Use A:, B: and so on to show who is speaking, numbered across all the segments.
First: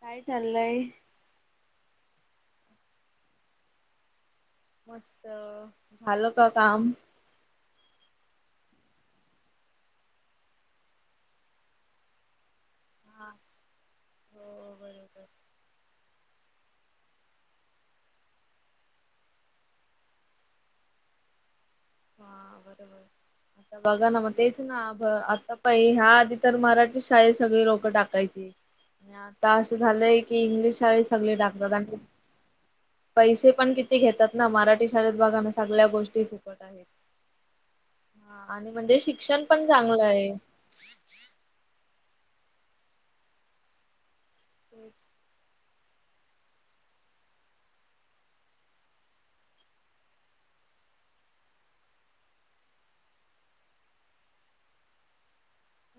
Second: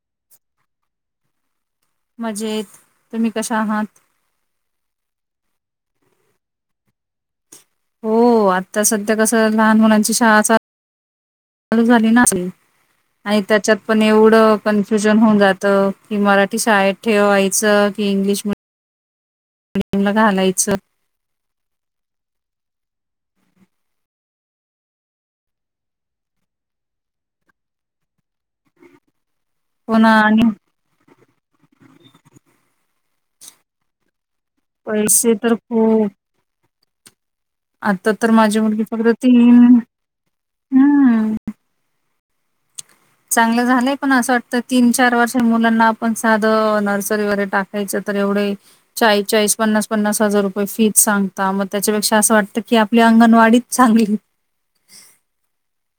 A: काय चाललंय
B: मजेत तुम्ही कशा आहात
A: मस्त झालं का काम
B: हो आता सध्या कसं लहान मुलांची शाळा चालू झाली ना
A: हा
B: आणि त्याच्यात पण एवढं
A: हो
B: कन्फ्युजन
A: बरोबर
B: होऊन जातं की मराठी शाळेत ठेवायचं की इंग्लिश मि डीयम ला घालायचं
A: ह बरोबर आता बघा ना मग तेच ना आता पई ह्या आधी तर मराठी शाळे सगळी लोकं टाकायची आणि आ आता असं
B: हो ना
A: झालंय की
B: आणि
A: इंग्लिश शाळेत सगळे टाकतात आणि पैसे पण किती घेतात ना मराठी शाळेत
B: पैसे
A: बघाना
B: तर
A: सगळ्या
B: खूप
A: गोष्टी फुकट आहेत
B: आता तर
A: हा
B: माझी
A: आणि
B: मुलगी
A: म्हणजे
B: फक्त
A: शिक्षण पण
B: तीन
A: चांगलं आहे
B: हम् चांगलं झालंय पण असं वाटत तीन चार वर्ष मुलांना पण साधं नर्सरी वगैरे टाकायचं तर एवढे चाळीस चाळीस पन्नास पन्नास हजार रु फीज सांगता मग त्याच्यापेक्षा असं वाटत की आपली अंगणवाडीच चांगली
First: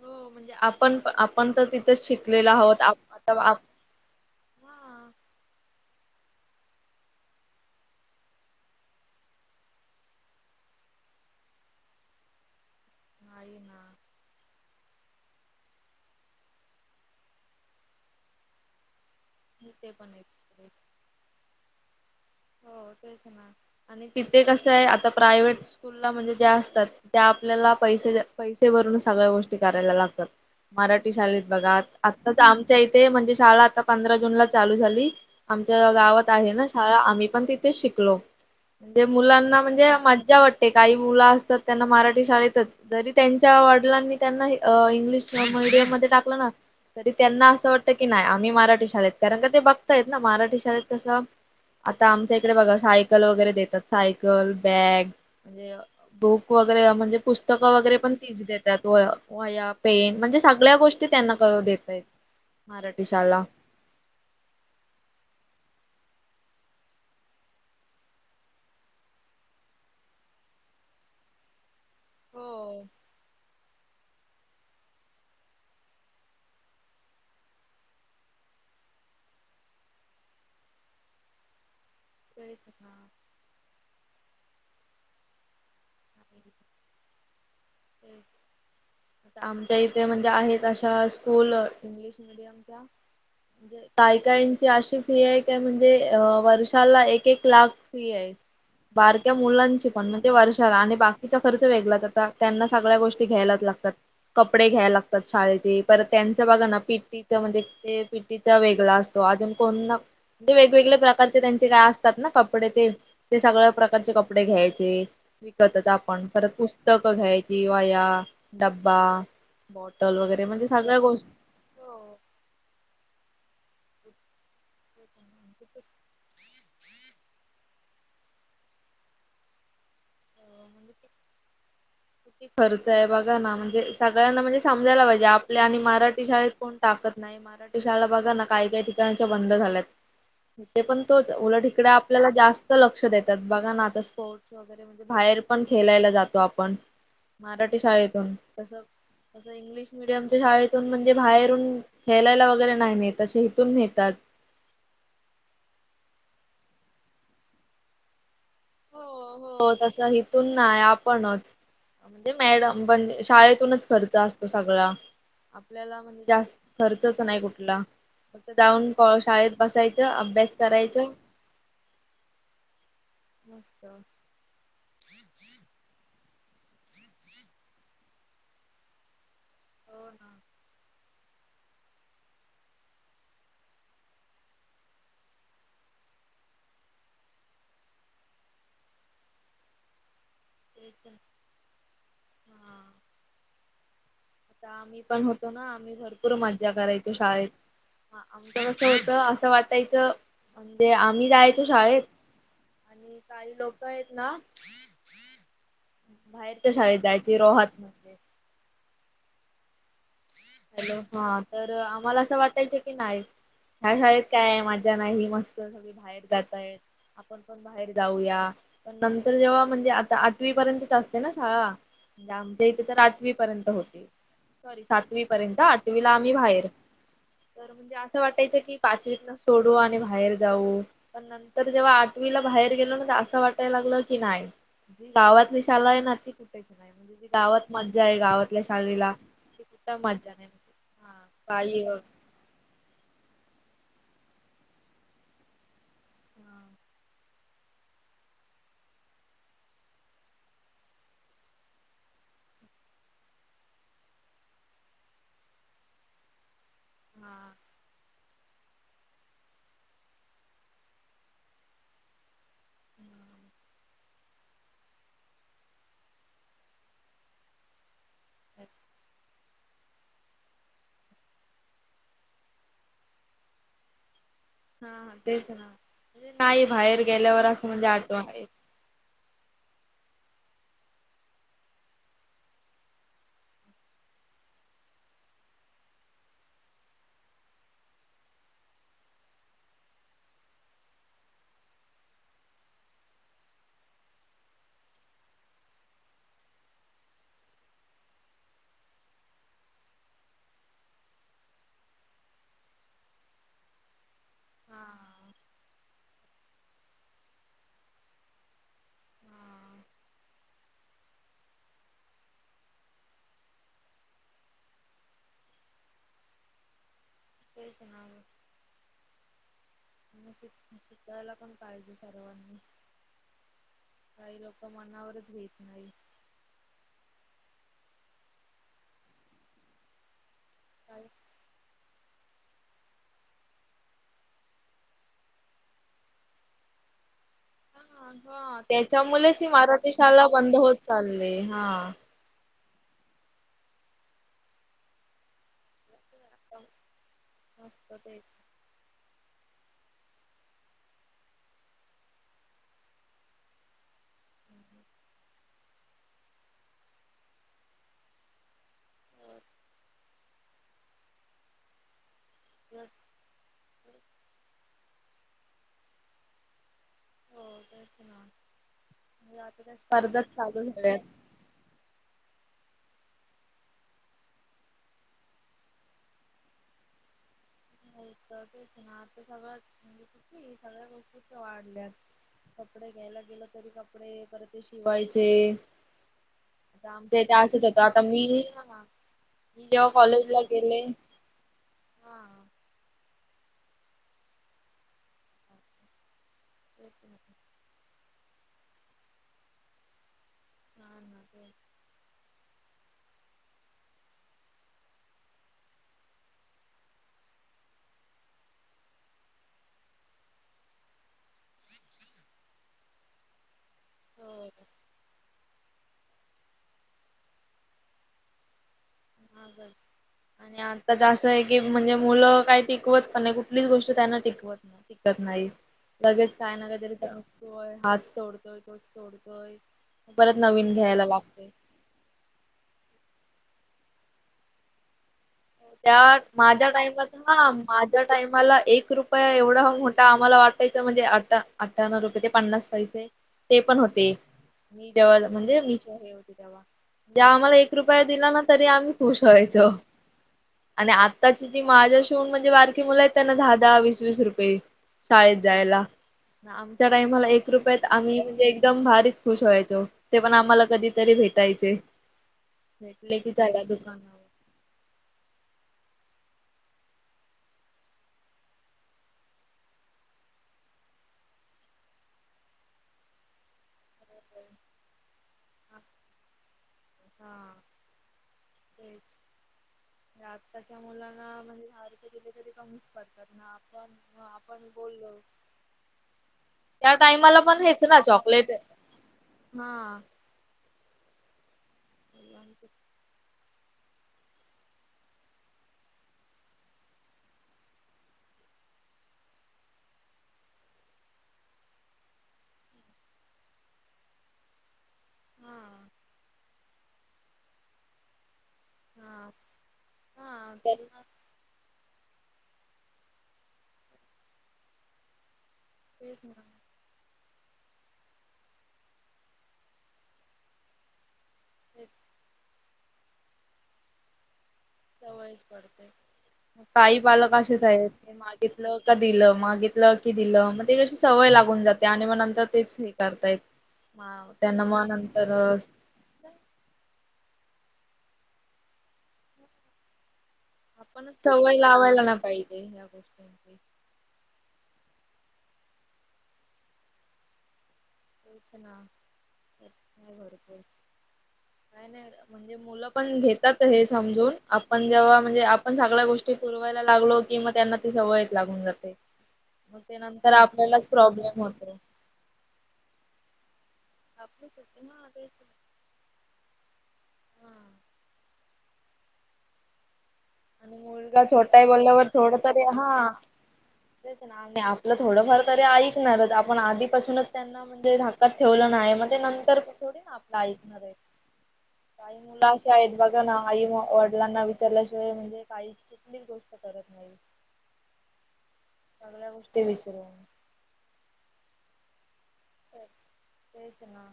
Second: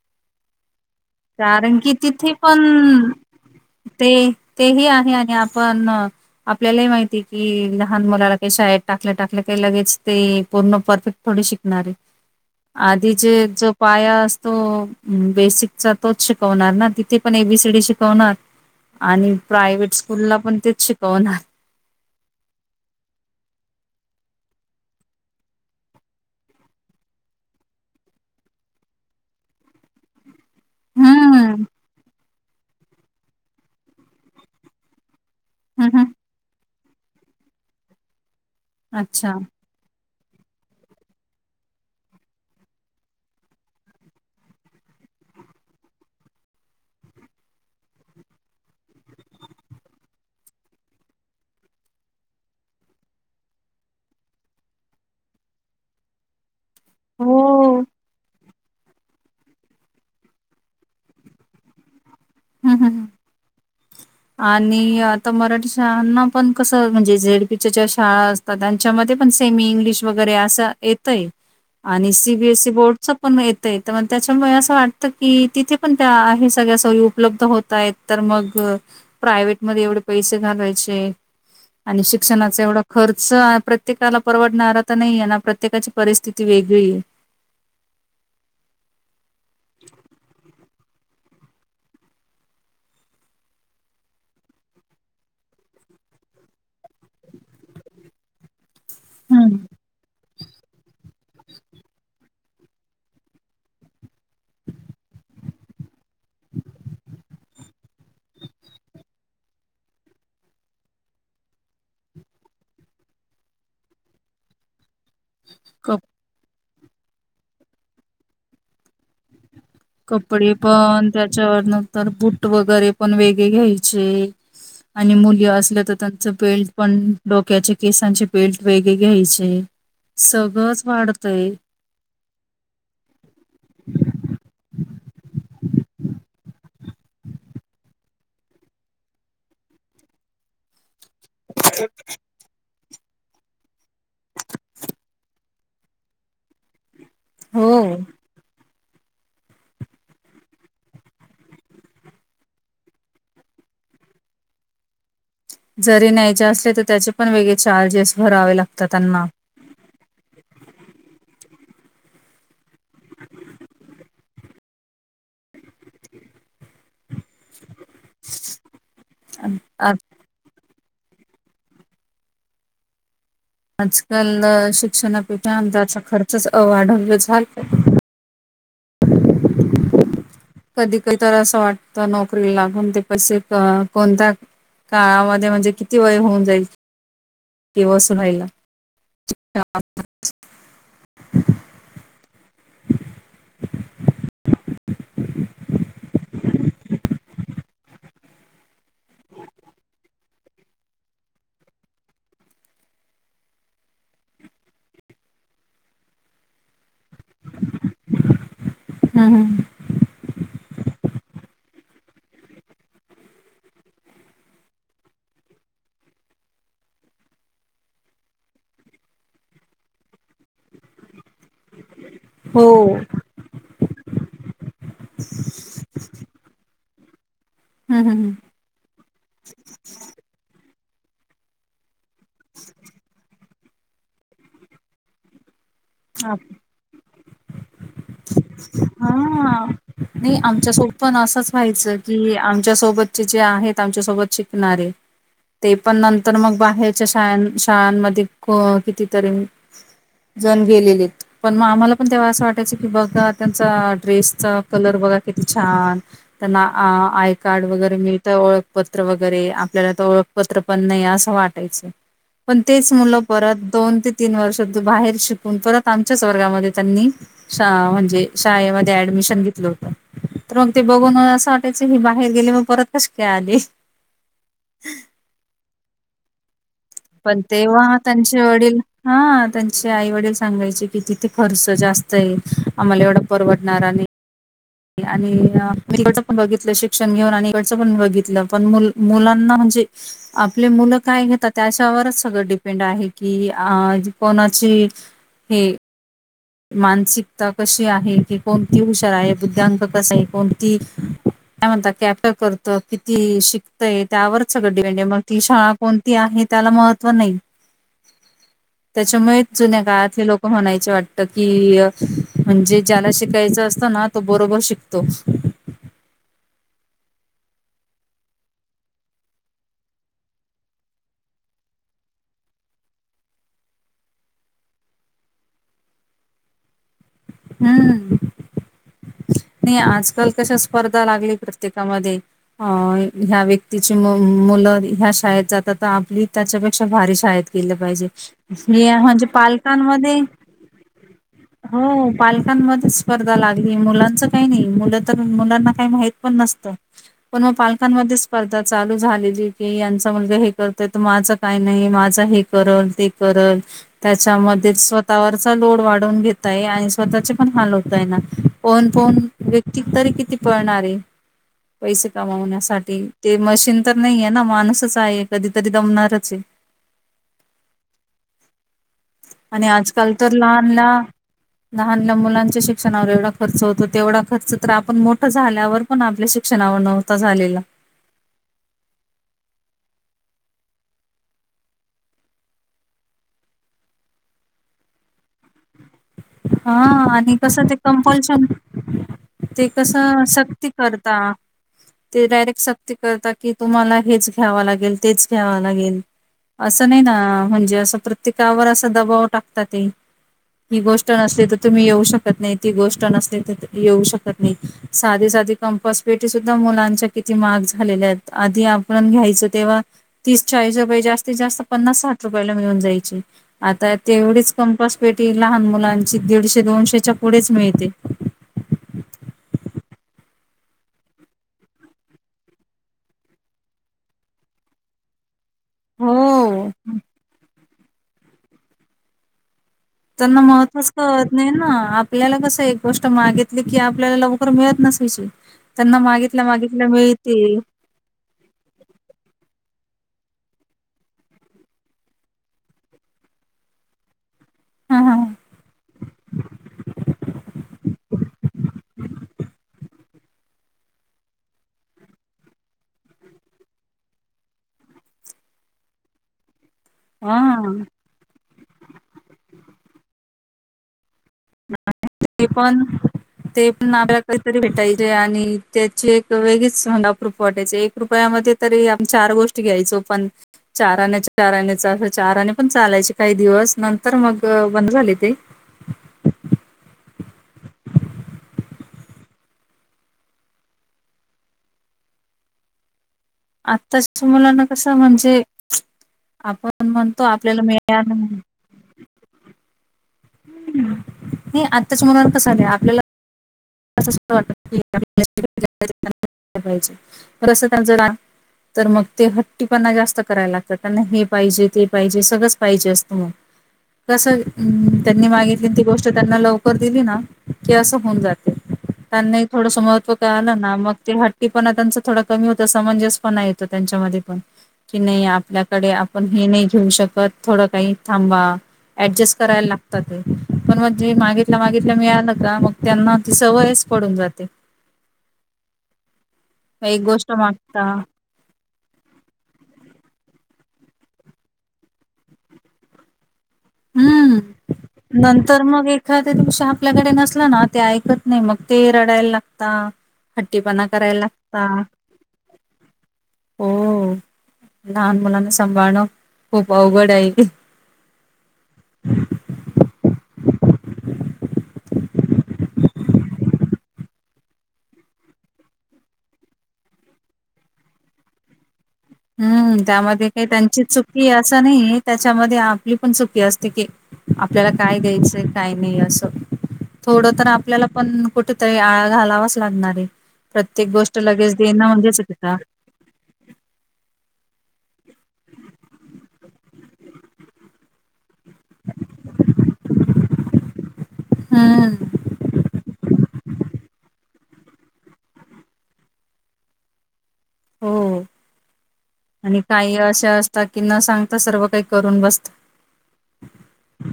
A: हो म्हणजे आपण आपण तर
B: कारण की
A: तिथंच
B: तिथे
A: शिकलेलो
B: पण
A: आहोत आता आप-
B: ते ते हे
A: हा
B: आहे आणि आपण आपल्याला ही माहिती की लहान मुलाला काही शाळेत टाकल्या टाकल्या काही लगेच ते पूर्ण परफेक्ट थोडी शिकणारे
A: [inaudible]
B: आधी जे
A: नाही
B: जो
A: ना
B: पाया असतो बेसिक तोच शिकवणार ना तिथे पण एबीसीडी शिकवणार आणि
A: ते
B: प्रायव्हेट
A: पण
B: स्कूलला पण
A: आहे
B: तेच शिकवणार
A: हो तेच ना. आणि तिथे कसं आहे आता प्रायव्हेट स्कूलला म्हणजे ज्या असतात त्या आपल्याला पैसे पैसे भर सगळ्या गोष्टी करायला लागतात मराठी शाळेत
B: हम्म
A: बघा आताच आमच्या इथे म्हणजे शाळा आता पंधरा जून ला चालू झाली
B: हम्म
A: आमच्या
B: हम्म
A: गावात आहे ना शाळा आम्ही पण तिथेच शिकलो म्हणजे
B: अच्छा
A: मुलांना म्हणजे मला वाटते काही मुलं असतात त्यांना मराठी शाळेतच जरी त्यांच्या वडिलांनी त्यांना इंग्लिश किंवा मिडीयम मध्ये टाकलं ना, तरी त्यांना असं कारण का ते बघतायेत ना, मराठी शाळेत कसं आता आमच्या इकडे बघा सायकल वगैरे देतात. सायकल, बॅग आणि बुक वगैरे म्हणजे
B: हो
A: पुस्तकं वगैरे पण तिंची देत तात. व वह्या, पेन म्हणजे सगल्या गोष्टी त्यांना करू देतायेत.
B: हम्म
A: मराठी
B: हम्म
A: शाला
B: आणि आता मराठी शाळांनापण कसं म्हणजे झेडपीच्या ज्या शाळा असतात. त्यांच्यामध्ये पण सेमी इंग्लिश वगैरे असं येतय आणि सीबीएसई
A: हो
B: बोर्डचपण येतंय. तर मग त्याच्यामुळे असं वाटतं की, तिथेपण त्या हे सगळ्या सोयी उपलब्ध होत आहेत. तर मग प्रायव्हेटमध्ये एवढे पैसे घालावायचे. आणि
A: तेच
B: शिक्षणाचा एवढा
A: तेच
B: खर्च हा प्रत्येकाला परवडणारा तर नाही आहे ना. प्रत्येकाची परिस्थिती वेगळी आहे.
A: त्या इथे म्हणजे आहेत, अशा स्कूल इंग्लिश मिडियमच्या काय काइंची आशी फी आहे, काय म्हणजे वर्ष एक एक लाख फी आहे, बारक्या
B: हम्म.
A: मुलांचीपण मग ते वर्षाला आणि बाकिचा खर्च वेगळाच आता त्यांना सगळ्या गोष्टी घ्यायलाच लागतात. कपडे घ्या लागतात शाळेची तर त्यांचं बघा ना, पीटीचं म्हणजे ते पितीचं वेगळा असतो. अजून कोण [unintelligible] ते वेगवेगळं प्रकारचे त्यांचे काय असतात ना कपडे ते, ते सगळं प्रकारचे कपडे घ्यायचे. शिकतच
B: कप
A: आपण. परत पुस्तक घ्यायची, वया, डब्बा बॉटल वगैरे म्हणजे सगळ्या
B: कपडेपण,
A: गोष्टी
B: त्याच्यावर नंतर
A: हो.
B: बूट वगैरे पण वेगळे घ्यायचे. आणि मुली असल्या, तर त्यांचं बेल्टपण डोक्याच्या केसांचे बेल्ट वेगळे घ्यायचे. सगळंच
A: म्हणजे
B: वाढतय.
A: किती खर्च आहे बघा ना. म्हणजे सगळ्यांना म्हणजे समजायला पाहिजे, आपल्या आणि मराठी शाळेत कोण टाकत नाही. मराठी शाळा बघा ना, काही काही ठिकाणच्या बंद झाल्यात. तेपण तोच. उलट इकडे आपल्याला जास्त लक्ष देतात बघा ना, आता स्पोर्ट्स वगैरे म्हणजे बाहेर पण खेळायला जातो आपण, मराठी
B: हो.
A: शाळेतून. तसं तसं इंग्लिश मिडियमच्या शाळेतून म्हणजे बाहेरून खेलायला वगैरे नाही नेत, तसे इथून नेतात.
B: जरी न्यायचे असले, तर त्याचेपण वेगळे चार्जेस भरावे लागतं त्यांना.
A: तर हितून नाय आपणच म्हणजे मॅडमपण शाळेतूनच खर्च असतो सगळा. आपल्याला म्हणजे जास्त खर्चच नाही कुठला. फक्त जाऊन कवा शाळेत
B: आ
A: बसायचं, अभ्यास करायचं. मस्त.
B: आजकाल शिक्षणापेक्षा आमच्यांचा खर्चच वाढून झाला [inaudible]
A: हो ना
B: कधी कधी तर असं वाटतं, नोकरी लागून ते पैसे तर कोणत्या काळामध्ये म्हणजे किती वय होऊन जाईल. [unintelligible] [inaudible]
A: ते तर, हा. आता आम्हीपण होतो ना, आम्ही भरपूर मज्जा करायचो शाळेत. ह आमचं कसं होतं, असं वाटायचं म्हणजे आम्ही जायचो शाळेत आणि काही लोक हायत ना बाहेरच्या शाळेत जायची. रोहत
B: हं हं हं.
A: हॅलो हा तर आम्हाला असं वाटायचं की नाही ह्या शाळेत काय आहे माझ्या नाही मस्त सगळी बाहेर जातय आपण पण बाहेर जाऊया पण नंतर जेव्हा म्हणजे आता आठवी पर्यंत असते ना शाळा णजे
B: हो.
A: आमच्या इथे तर आठवी पर्यंत होते सॉरी सातवी र्यंत आठवी ला आम्ही बाहेर तर म्हणजे
B: हम्म
A: असं
B: हम्म
A: वाटायचं की पाचवीतला सोड आणि बाहेर जाऊ पण नंतर जेव्हा आठवीला बाहेर गेलो ना तर असं वाटायला लागलं की नाही गावातले शाळा आहे ना ती
B: हा.
A: कुठेच नाही. म्हणजे गावात मज्जा आहे गावातल्या शाळेला.
B: नाही आमच्यासोब
A: हा
B: पण असंच
A: बाई व
B: व्हायचं कि आमच्या सोबत जे आहेत आमचा सोबतचे शिकणारे, ते पण नंतरन मग
A: हा
B: बाहेरचे शाळ शाळांमध्ये कितीतरी जण गेलेलेत पण मग आम्हा पण तेव्हा असं वाटायचं की बघा त्यांचा ड्रेसचा कलर बघा किती छान त्यांना आय कार्ड वगैरे मिळ ओळखपत्र वगैरे आपल्याला तर ओळखपत्र पण नाही असं वाटायचं पण तेच मुलं परत दोन ते तीन वर्ष तू बाहेर शिकून परत आमच्याच वर्गामध्ये त्यांनी म्हणजे शाळेमध्ये ऍडमिशन घेतल तर मग ते बघून असं वाटायचं की बाहेर गेले मग परत कशी का आली
A: हा हा तेच नाे ना बाहेर
B: पण
A: गेल्यावर असं म्हणजे
B: तेव्हा
A: आठवण
B: त्यांचे
A: येत
B: वडील हा, त्यांचे आई वडील सांगायचे की तिथे खर्च जास्त ये. आम्हाला एवढा परवडणार आणि, आणि इकड पण बघितलं शिक्षण घेऊन आणि इकडचं पण बघितलं पण मुलांना आप घ त्या सग डपेंड आहे क हे मानसिकता कशी आहे किी कोणती हुशार आहे बुद्धांक कस आहे कोणती काय म्हणता कॅप करत किती शिकतय त्यावरच सगं
A: हा.
B: वेंडे मग ती शाळा कोणती आहे त्याला महत्त्व नाही त्याच्यामुळेच
A: हा
B: जुन्या काळातले लोकं म्हणायचे वाटते की म्हणजे ज्याला शिकायच असत ना तो बरोबर शिकतो
A: [inaudible] ते जणाव आणि शिकायला पण पाहिजे सर्वांनी, काही लोक मनावरच घेत नाही
B: हम्म, नाही आजकाल कशा
A: काही
B: स्पर्धा लागली प्रत्येकामध्ये अ ह्या व्यक्तीची मुलं ह्या शाळेत जात तर आपली त्याच्यापेक्षा भारी शाळेत लं पाहिजे
A: हा हा
B: हे म्हणजे
A: त्याच्यामुळेच ही मराठी
B: पालकांमध्ये
A: शाळा बंद होत चालली हा.
B: हो पा त्यांमध्ये स्पर्धा लागली मुलांच काही नाही मुलं तर मुलांना काही माहित पण नसतं पण मग
A: मस्त ते
B: पालकांमध्ये स्पर्धा चालू झाली मा का नाही माझ हे त्या मध्ये स्वतःवरचा लोड वाढवून घेतय आणि स्वतःचे पण हाल होत आहे ना पन पन
A: हो
B: व्यक्तिक तरी किती पळणार ये, पैसे कमावण्यासाठी ते मशीन तर नाही आहे ना माणूसच आहे कधीतरी दमणारच आहे
A: हो ते सना
B: आणि आजकाल तर लहान लहान मुलांच्या शिक शिक्षणावर एवढा खर्च होतो. तेवढा खर्च तर, आपण मोठं झाल्यावर पण आपल्या शिक्षणावर नव्हता झालेला.
A: तेच ना आता सगळ्या म्हणजे क सगळ्या गोष्ट वाढल्या कपडे घ्यायला गेल तरी कपडे परत ते शिवायचे
B: हा
A: आता आमच्या इथे
B: आणि
A: असंच
B: कसं ते
A: होतं आता मी
B: कंपल्शन
A: मी
B: ते
A: जेव्हा
B: कसं
A: कॉलेजला
B: सक्ती
A: गेले
B: करतात,
A: हा.
B: ते डायरेक्ट स करता की तुम्हाला हेच घ्यावा लागेल, तेच घ्यावा लागेल. असं नाही ना, म्हणजे असं प्रत्येकावर असा दबाव टाकता ते.
A: हा
B: टण
A: ना
B: असले
A: तेच
B: तर तुम्ही येऊ शक त नाही. ती गोष्ट नसतील तर येऊ शकत नाही. साधी साधी कंपासपेटी सुद्धा मुलांच्या महाग झालेल्या आहेत आधी आपण घ्यायच तेव्हा तीस चाळीस रुपये जास्तीत जास्त पन्नास साठ- रुपयाला मिळून जायची. आता
A: हो
B: तेवढीच कंपासपेटी लहान मुला ची दीडशे दोनशेच्या पुढेच मिळते
A: महाग आहेत. आणि आता तर अस आहे की म्हणजे मुलं काही टिकवत पण नाही कुठलीच गोष्ट त्यांना टिकवत नाही टिकत नाही नाही लगेच काय ना
B: हो
A: काहीतरी तोडतोय, हाच तोडतोय, तोच तोडतोय परत
B: त्यांना
A: नवीन
B: महत्वच
A: घ्यायला
B: कळत नाही
A: लागते.
B: ना आपल्याला कस एक गोष्ट मागीत ली की आपल्याला लवकर मिळत नसायची त्यांना
A: त्या
B: मागितल्या
A: माझ्या
B: मागितल्या
A: टाइमात तर ना,
B: मिळते
A: माझ्या टाइमाला एक रुपया एवढा मो ठा आम्हाला वाटायचं म्हणजे आठा आठाना रुपये ते पन्नास पैसे ते पण होते मी
B: हा हा
A: ज्यावेळेला म्हणजे मी जेव्हा हे होते तेव्हा म्हणजे आम्हाला एक रुपया दिला ना तरी आम्ही खुश व्हायचो आणि आत्ताची जी माझ्या शी होवून म्हणजे बारकी मुलं आहेत त्यांना दहा दहा वीस वीस रुपये शाळेत जायला. आम च्या टायमाला एक
B: हा
A: रुपयात आम्ही म्हणजे एकदम भारीच खुश व्हायचो ते पण आम्हा कधीतरी भेट
B: [unintelligible] ते पण
A: चला
B: ते पण आपल्याला
A: दुकानावर
B: कधीतरी भेटायचे आणि त्याची एक वेगळीच आप्रूफ वाटायची एक रुपयामध्ये तरी आम्ही चार गोष्टी घ्यायचो पण चार आणे, चार आणे चार आणे पण चालायचे काही दिवस नंतर मग बंद झाले ते
A: हा. या आत्ताच्या मुलांना म्हणजे दहा रुपये दिले तरी कमीच पडतात ना आपण
B: आताच मुलांना
A: आपण
B: कसं
A: बोललो
B: म्हणजे आपण
A: त्या
B: म्हणतो
A: टाइमाला
B: आपल्याला
A: पण हेच ना
B: मिळालं नाही
A: चॉकलेट हा.
B: हम्म नाही आत्ताच्या मुलांना
A: हा
B: तसं आलय, आपल्याला अस सुद्धा वाटत की आपल्याला [unintelligible] अस त्यांचं ना तर मग ते हट्टीपणा जास्त करायला लागतात, त्यांना हे पाहिजे ते पाहिजे सगळंच पाहिजे असतं म कसं त्यांनी मागितली ती गोष्ट त्यांना लवकर दिली ना की असं होऊन जाते
A: हा
B: त्यांनाही थोडसं महत्त्व
A: हा
B: कळालं ना मग
A: त्यांना
B: ते हट्टी पणा त्यांच थोडा कमी होतो, समंजसपणा येतो त्यांच्यामध्ये पण की नाही आप आपल्याकडे
A: तेच
B: आपण
A: ना
B: हे नाही घेऊ शकत थोडं काही थांबा ऍडजस्ट करायला लागतात ते पण मग जे माग
A: तेच
B: मागितलं मिळालं का मग त्यांना ती सवयच पडून जाते
A: सवयच पडते. काही
B: एक गोष्ट
A: पालक असेच
B: मागता
A: आहेत ते मागितलं का दिलं मागितलं की दिलं म्ह ते कशी सवय लागून जाते आणि मग नंतर तेच हे करताहेत
B: हम्म नंतर मग एखाद्या दिवस आपल्याकडे नसल ना ते ऐकत नाही मग ते रडायला लागता हट्टीपणा
A: आपणच
B: करायला
A: सवय
B: लागता.
A: लावायला ना पाहिजे ह्या गोष्टींची
B: हो. लहान मुलांना सांभाळणं खूप अवघड आहे.
A: तेच ना एक नाही भरपूर नाय नाय म्हणजे मुलं पण घेतात हे समजून आपण जेव्हा म्हणजे आपण सगळ्या गोष्टी पुरवायला लागलो कि म त्यांना ती सवयच लागून जाते
B: हम्म
A: मग ते
B: त्यामध्ये
A: नंतर
B: काही त्यांची
A: आपल्यालाच
B: चुकीच
A: प्रॉब्लेम
B: असं
A: होतो
B: नाही त्याच्यामध्ये आपली पण चुकी असते की
A: आपलीच
B: आपल्याला
A: होते
B: काय
A: हा तेच
B: द्यायचंय काय नाही असं थोडं तर
A: हा
B: आपल्याला पण कुठेतरी आळा घालावाच लागणार आहे
A: आणि
B: प्रत्येक गोष्ट
A: मुलगा
B: लगेच
A: छोटा आहे
B: देणं
A: बोलल्यावर
B: म्हणजे
A: थोड
B: चुकीचं
A: तरी हा तेच ना आणि आपलं थोडंफार तरी ऐकणारच आपण आधीपासूनच त्यांना म्हणजे ढा कात ठेवलं ना, मग ते नंतर थोडी ना आपलं ऐकणार आहे
B: हम्म
A: काही मुल अशी आहेत बघा ना आई मुलांना विचारल्याशिवाय म्हणजे काही कुठलीच गोष्ट करत नाही.
B: हो
A: सगळ्या
B: आणि
A: गोष्टी
B: काही
A: विचारून
B: अशा असतात की न सांगता सर्व काही करून बस
A: हो तेच ना.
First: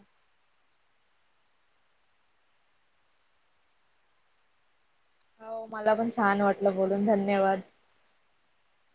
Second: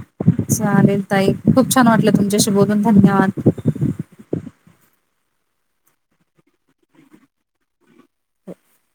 B: चालेल ताई खूप छान वाटलं तुमच्याशी बोलून धन्यवादो.
A: हो मला पण छान वाटलं बोलून धन्यवाद.
B: [inaudible]